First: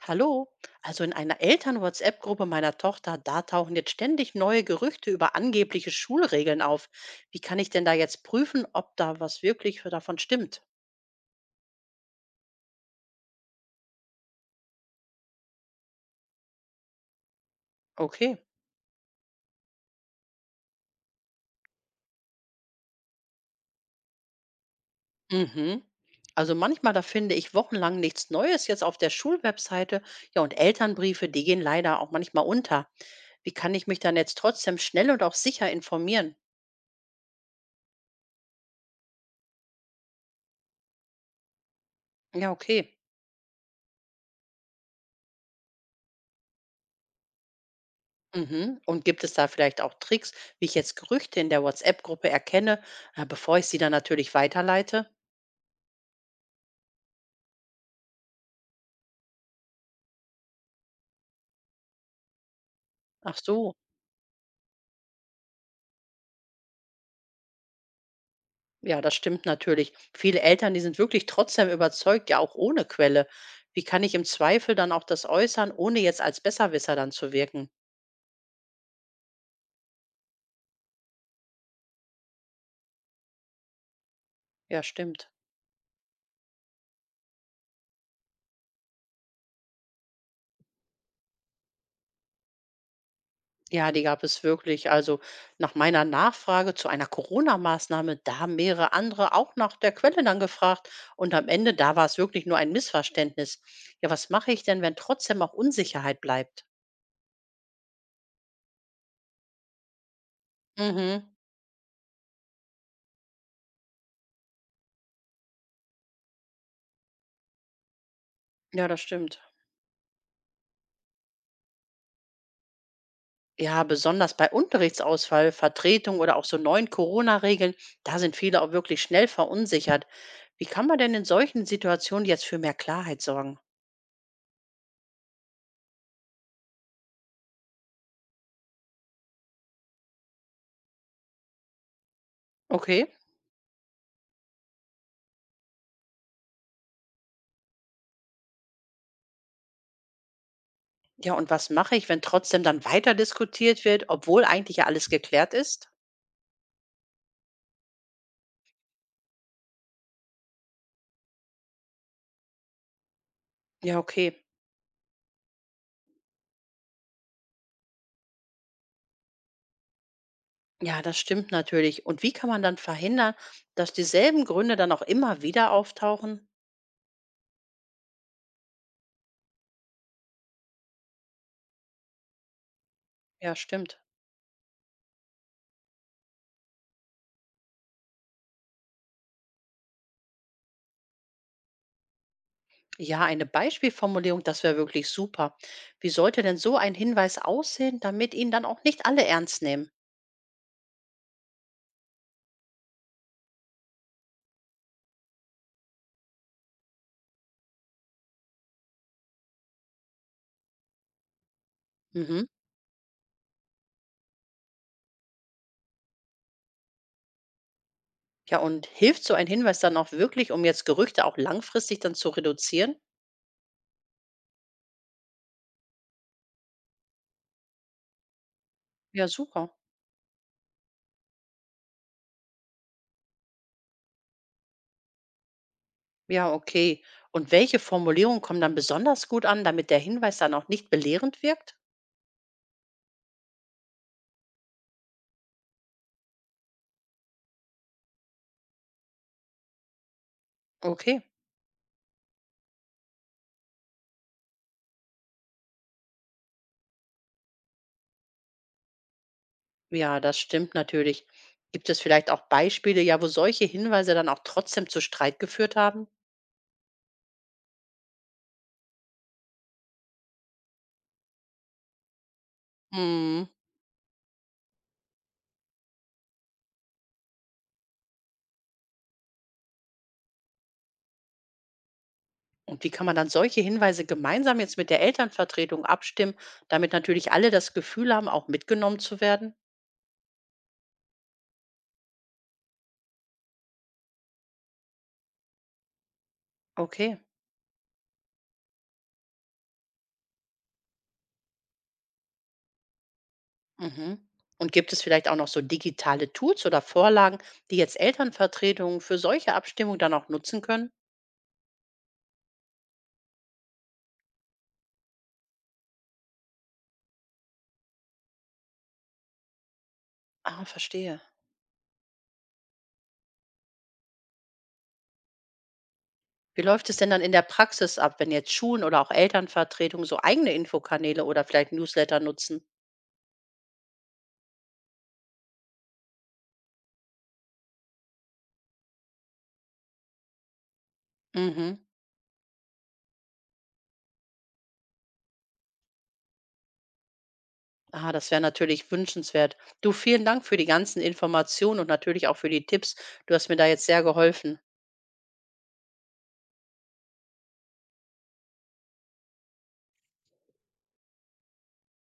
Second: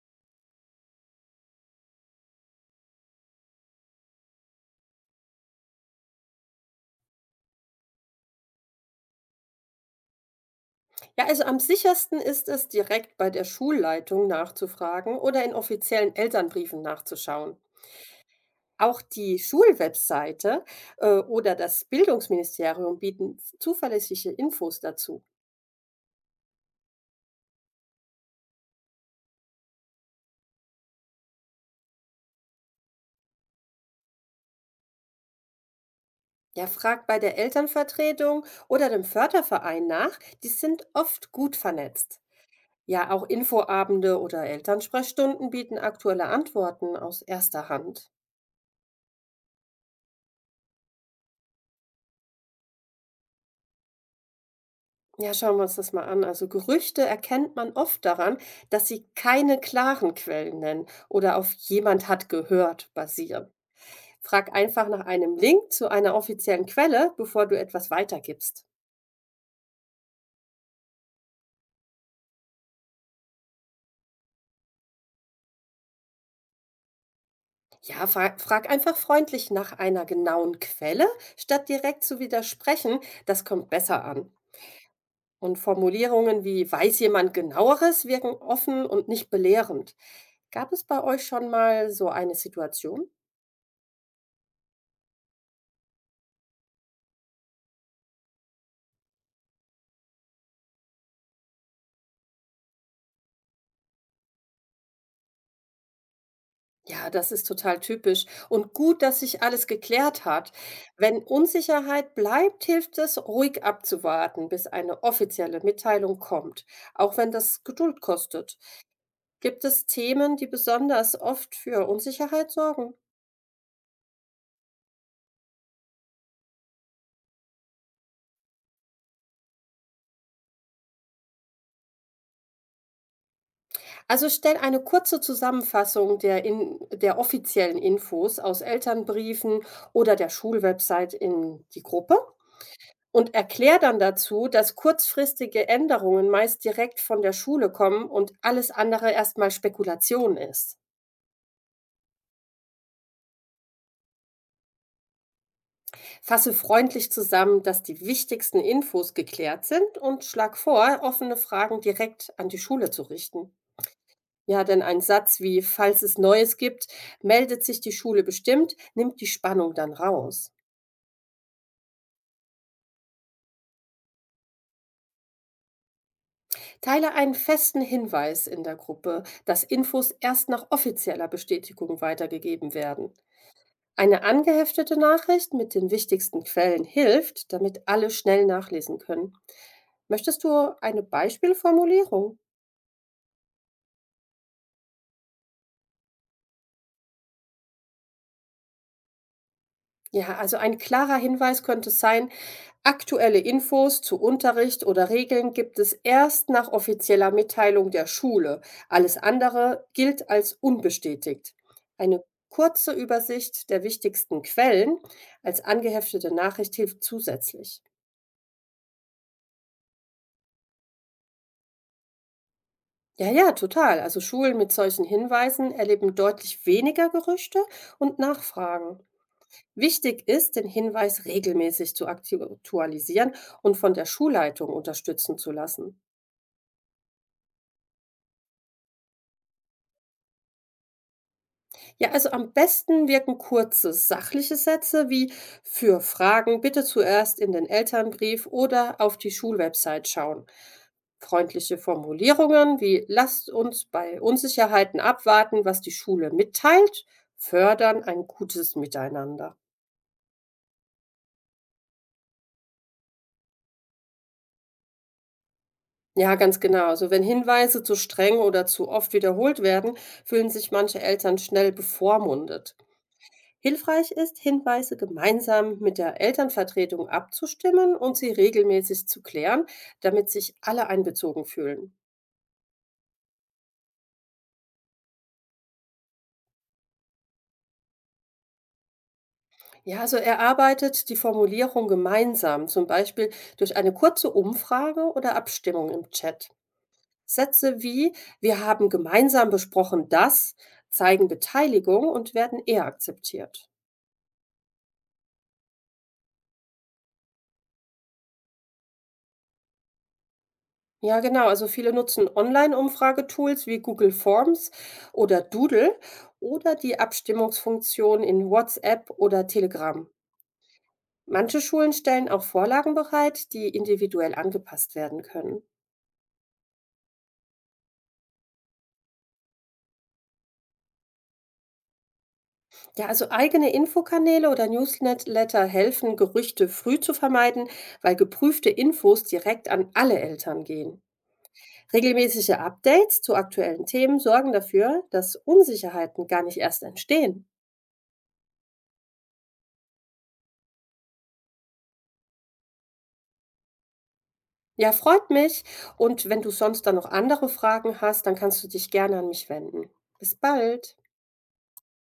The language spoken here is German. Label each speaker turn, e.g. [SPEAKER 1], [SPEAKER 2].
[SPEAKER 1] Hallo, also in einer Eltern-WhatsApp-Gruppe meiner Tochter, da tauchen jetzt ständig neue Gerüchte über angebliche Schulregeln auf. Wie kann ich denn da jetzt prüfen, ob da was wirklich davon stimmt?
[SPEAKER 2] Ja, also am sichersten ist es, direkt bei der Schulleitung nachzufragen oder in offiziellen Elternbriefen nachzuschauen.
[SPEAKER 1] Okay.
[SPEAKER 2] Auch die Schulwebseite oder das Bildungsministerium bieten zuverlässige Infos dazu.
[SPEAKER 1] Mhm. Also manchmal, da finde ich wochenlang nichts Neues jetzt auf der Schulwebseite. Ja, und Elternbriefe, die gehen leider auch manchmal unter. Wie kann ich mich dann jetzt trotzdem schnell und auch sicher informieren?
[SPEAKER 2] Ja, fragt bei der Elternvertretung oder dem Förderverein nach, die sind oft gut vernetzt.
[SPEAKER 1] Ja, okay.
[SPEAKER 2] Ja, auch Infoabende oder Elternsprechstunden bieten aktuelle Antworten aus erster Hand.
[SPEAKER 1] Mhm. Und gibt es da vielleicht auch Tricks, wie ich jetzt Gerüchte in der WhatsApp-Gruppe erkenne, bevor ich sie dann natürlich weiterleite?
[SPEAKER 2] Ja, schauen wir uns das mal an. Also Gerüchte erkennt man oft daran, dass sie keine klaren Quellen nennen oder auf jemand hat gehört
[SPEAKER 1] Ach
[SPEAKER 2] basieren.
[SPEAKER 1] so,
[SPEAKER 2] Frag einfach nach einem Link zu einer offiziellen Quelle, bevor du etwas weitergibst.
[SPEAKER 1] ja, das stimmt natürlich. Viele Eltern, die sind wirklich trotzdem überzeugt, ja auch ohne Quelle. Wie kann ich im Zweifel dann auch das äußern, ohne jetzt als Besserwisser dann zu wirken?
[SPEAKER 2] Ja, frag einfach freundlich nach einer genauen Quelle, statt direkt zu widersprechen. Das kommt besser an.
[SPEAKER 1] Ja, stimmt.
[SPEAKER 2] Und Formulierungen wie weiß jemand genaueres wirken offen und nicht belehrend. Gab es bei euch schon mal so eine Situation?
[SPEAKER 1] Ja, die gab es wirklich. Also nach meiner Nachfrage zu einer Corona-Maßnahme, da haben mehrere andere auch nach der Quelle dann gefragt. Und am Ende, da war es wirklich nur ein Missverständnis. Ja, was mache ich denn, wenn trotzdem auch Unsicherheit bleibt?
[SPEAKER 2] Ja, das ist total typisch. Und gut, dass sich alles geklärt hat. Wenn
[SPEAKER 1] Mhm.
[SPEAKER 2] Unsicherheit bleibt, hilft es, ruhig abzuwarten, bis eine offizielle Mitteilung kommt, auch wenn das Geduld kostet.
[SPEAKER 1] Ja, das stimmt.
[SPEAKER 2] Gibt es Themen, die besonders oft für Unsicherheit sorgen?
[SPEAKER 1] Ja, besonders bei Unterrichtsausfall, Vertretung oder auch so neuen Corona-Regeln, da sind viele auch wirklich schnell verunsichert. Wie kann man denn in solchen Situationen jetzt für mehr Klarheit sorgen?
[SPEAKER 2] Also stell eine kurze Zusammenfassung der offiziellen Infos aus Elternbriefen oder der Schulwebsite in die Gruppe.
[SPEAKER 1] Okay.
[SPEAKER 2] Und erkläre dann dazu, dass kurzfristige Änderungen meist direkt von der Schule kommen und alles andere erstmal Spekulation ist.
[SPEAKER 1] Ja, und was mache ich, wenn trotzdem dann weiter diskutiert wird, obwohl eigentlich ja alles geklärt ist?
[SPEAKER 2] Fasse freundlich zusammen, dass die wichtigsten Infos geklärt sind, und schlag vor, offene Fragen direkt an die Schule zu richten.
[SPEAKER 1] Ja, okay.
[SPEAKER 2] Ja, denn ein Satz wie, falls es Neues gibt, meldet sich die Schule bestimmt, nimmt die Spannung dann raus.
[SPEAKER 1] Ja, das stimmt natürlich. Und wie kann man dann verhindern, dass dieselben Gründe dann auch immer wieder auftauchen?
[SPEAKER 2] Teile einen festen Hinweis in der Gruppe, dass Infos erst nach offizieller Bestätigung weitergegeben werden.
[SPEAKER 1] Ja, stimmt.
[SPEAKER 2] Eine angeheftete Nachricht mit den wichtigsten Quellen hilft, damit alle schnell nachlesen können. Möchtest du eine Beispielformulierung?
[SPEAKER 1] Ja, eine Beispielformulierung, das wäre wirklich super. Wie sollte denn so ein Hinweis aussehen, damit ihn dann auch nicht alle ernst nehmen?
[SPEAKER 2] Ja, also ein klarer Hinweis könnte sein, aktuelle Infos zu Unterricht oder Regeln gibt es erst nach offizieller Mitteilung der Schule. Alles andere gilt als unbestätigt. Eine
[SPEAKER 1] Mhm.
[SPEAKER 2] kurze Übersicht der wichtigsten Quellen als angeheftete Nachricht hilft zusätzlich.
[SPEAKER 1] Ja, und hilft so ein Hinweis dann auch wirklich, um jetzt Gerüchte auch langfristig dann zu reduzieren?
[SPEAKER 2] Ja, total. Also Schulen mit solchen Hinweisen erleben deutlich weniger Gerüchte und Nachfragen.
[SPEAKER 1] Ja, super.
[SPEAKER 2] Wichtig ist, den Hinweis regelmäßig zu aktualisieren und von der Schulleitung unterstützen zu lassen.
[SPEAKER 1] Ja, okay. Und welche Formulierungen kommen dann besonders gut an, damit der Hinweis dann auch nicht belehrend wirkt?
[SPEAKER 2] Ja, also am besten wirken kurze, sachliche Sätze wie für Fragen bitte zuerst in den Elternbrief oder auf die Schulwebsite schauen.
[SPEAKER 1] Okay,
[SPEAKER 2] Freundliche Formulierungen wie lasst uns bei Unsicherheiten abwarten, was die Schule mitteilt, fördern ein gutes Miteinander.
[SPEAKER 1] ja, das stimmt natürlich. Gibt es vielleicht auch Beispiele, ja, wo solche Hinweise dann auch trotzdem zu Streit geführt haben?
[SPEAKER 2] Ja, ganz genau. Also wenn Hinweise zu streng oder zu oft wiederholt werden, fühlen sich manche Eltern schnell bevormundet.
[SPEAKER 1] Hm.
[SPEAKER 2] Hilfreich ist, Hinweise gemeinsam mit der Elternvertretung abzustimmen und sie regelmäßig zu klären, damit sich alle einbezogen fühlen.
[SPEAKER 1] Und wie kann man dann solche Hinweise gemeinsam jetzt mit der Elternvertretung abstimmen, damit natürlich alle das Gefühl haben, auch mitgenommen zu werden?
[SPEAKER 2] Ja, also erarbeitet die Formulierung gemeinsam, zum Beispiel durch eine kurze Umfrage oder Abstimmung im Chat.
[SPEAKER 1] Okay.
[SPEAKER 2] Sätze wie wir haben gemeinsam besprochen das zeigen Beteiligung und werden eher akzeptiert.
[SPEAKER 1] Mhm. Und gibt es vielleicht auch noch so digitale Tools oder Vorlagen, die jetzt Elternvertretungen für solche Abstimmungen dann auch nutzen können?
[SPEAKER 2] Ja, genau. Also viele nutzen Online-Umfragetools wie Google Forms oder Doodle oder die Abstimmungsfunktion in WhatsApp oder Telegram.
[SPEAKER 1] Ah, verstehe.
[SPEAKER 2] Manche Schulen stellen auch Vorlagen bereit, die individuell angepasst werden können.
[SPEAKER 1] Wie läuft es denn dann in der Praxis ab, wenn jetzt Schulen oder auch Elternvertretungen so eigene Infokanäle oder vielleicht Newsletter nutzen?
[SPEAKER 2] Ja, also eigene Infokanäle oder Newsletter helfen, Gerüchte früh zu vermeiden, weil geprüfte Infos direkt an alle Eltern gehen.
[SPEAKER 1] Mhm.
[SPEAKER 2] Regelmäßige Updates zu aktuellen Themen sorgen dafür, dass Unsicherheiten gar nicht erst entstehen.
[SPEAKER 1] Ah, das wäre natürlich wünschenswert. Du, vielen Dank für die ganzen Informationen und natürlich auch für die Tipps. Du hast mir da jetzt sehr geholfen.
[SPEAKER 2] Ja, freut mich. Und wenn du sonst dann noch andere Fragen hast, dann kannst du dich gerne an mich wenden. Bis bald.